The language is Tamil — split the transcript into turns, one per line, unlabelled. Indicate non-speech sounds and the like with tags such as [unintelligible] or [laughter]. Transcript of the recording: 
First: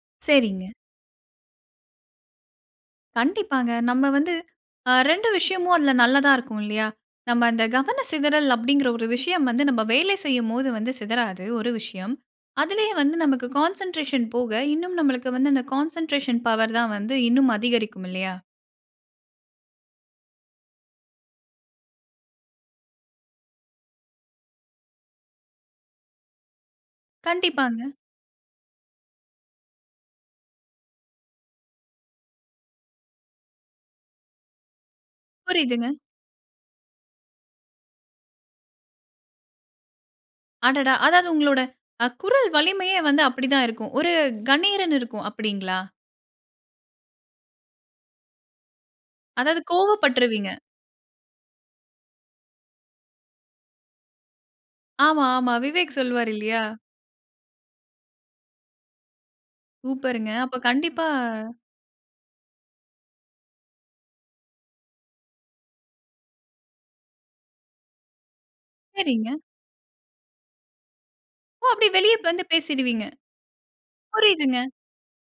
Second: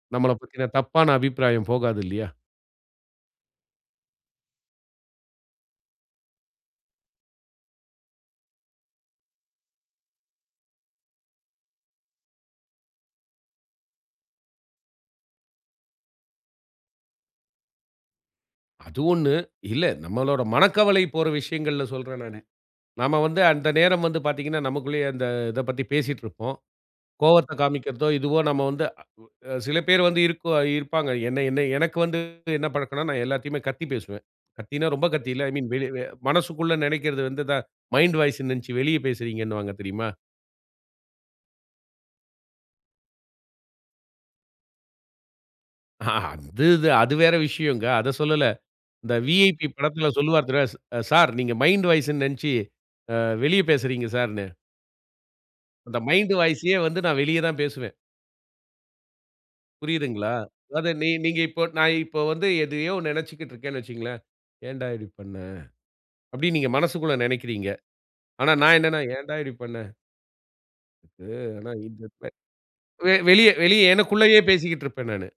நம்மளப் பத்தின
சரிங்க.
தப்பான அபிப்பிராயம் போகாது இல்லயா!
கண்டிப்பாங்க. நம்ம வந்து அ 2 விஷயமும் அதில நல்லதா இருக்கும் இல்லயா, நம்ம அந்த கவன சிதறல் அப்பிடிங்கிற ஒரு விஷயம் வந்து நம்ம வேலை செய்யும்போது வந்து சிதறாது ஒரு விஷயம். அதிலேயே வந்து நமக்கு கான்சென்ட்ரேஷன் போக இன்னும் நம்மளுக்கு வந்து அந்த கான்சென்ட்ரேஷன் பவர் தான் வந்து இன்னும் அதிகரிக்கும் இல்லையா!
அது ஒண்ணு. இல்ல, நம்மளோட மனக்கவலை போற விஷயங்கள்ல சொல்றேன் நானு. நாம வந்து அந்த நேரம் வந்து பார்த்தீங்கன்னா, நமக்குள்ளேயே அந்த இதப் பத்தி பேசிட்ருப்போம். கோவத்த
கண்டிப்பாங்க.
காண்பிக்கிறதோ! இதுவோ! நம்ம வந்து அ உ அ சில பேரு வந்து இருக்குவா இருப்பாங்க. என்ன என்ன எனக்கு வந்து என்ன பழக்கம்ன்னா, நான் எல்லாத்தையுமே கத்தி பேசுவேன். கத்தின்னா ரொம்ப கத்தி இல்ல. ஐ மீன்
புரியுதுங்க.
வெளி வெ மனசுக்குள்ள நினைக்கிறது வந்து இத மைண்ட் வாய்ஸ்ன்னு நினைச்சு வெளிய பேசுறீங்கன்னுவாங்க தெரியுமா?
அடடா! அதாவது உங்களோட அ குரல் வலிமையே வந்து அப்படி தான் இருக்கும். ஒரு கணீர்ன்னு இருக்கும் அப்பிடிங்களா!
அ, அது இது அது வேற விஷயங்க. அதச் சொல்லல. இந்த
அதாவது
விஐபி படத்தில் சொல்லுவாரு
கோவப்பட்ருவீங்க.
தனுஷ் அ சார் நீங்க மைண்ட் வாய்ஸ்ன்னு நெனைச்சு அ வெளிய பேசுறீங்க சார்ன்னு.
ஆமா, ஆமா. விவேக்
அந்த
சொல்லுவாரு
மைண்ட்
இல்லயா!
வாய்ஸயே வந்து நான் வெளிய தான் பேசுவேன்.
சூப்பருங்க.
புரிதுங்களா?
அப்ப
அதாவது
கண்டிப்பா,
நீ நீங்க இப்போ நான் இப்போ வந்து எதையோ நினைச்சிக்கிட்டு இருக்கேன்னு வச்சிக்கங்களேன், "ஏன்டா இப்பிடி பண்ண?" அப்பிடின்னு நீங்க மனசுக்குள்ள நினைக்கிறீங்க. ஆனா நான் என்னன்னா,
சரிங்க.
"ஏன்டா இப்பிடி பண்ண?" அ
ஓ!
ஆனா
அப்பிடி
இந்த
வெளிய
[unintelligible]
வந்து பேசிடுவீங்க!
வெ வெளிய வெளிய எனக்குள்ளயே
புரியுதுங்க.
பேசிட்டு இருப்பேன் நானு.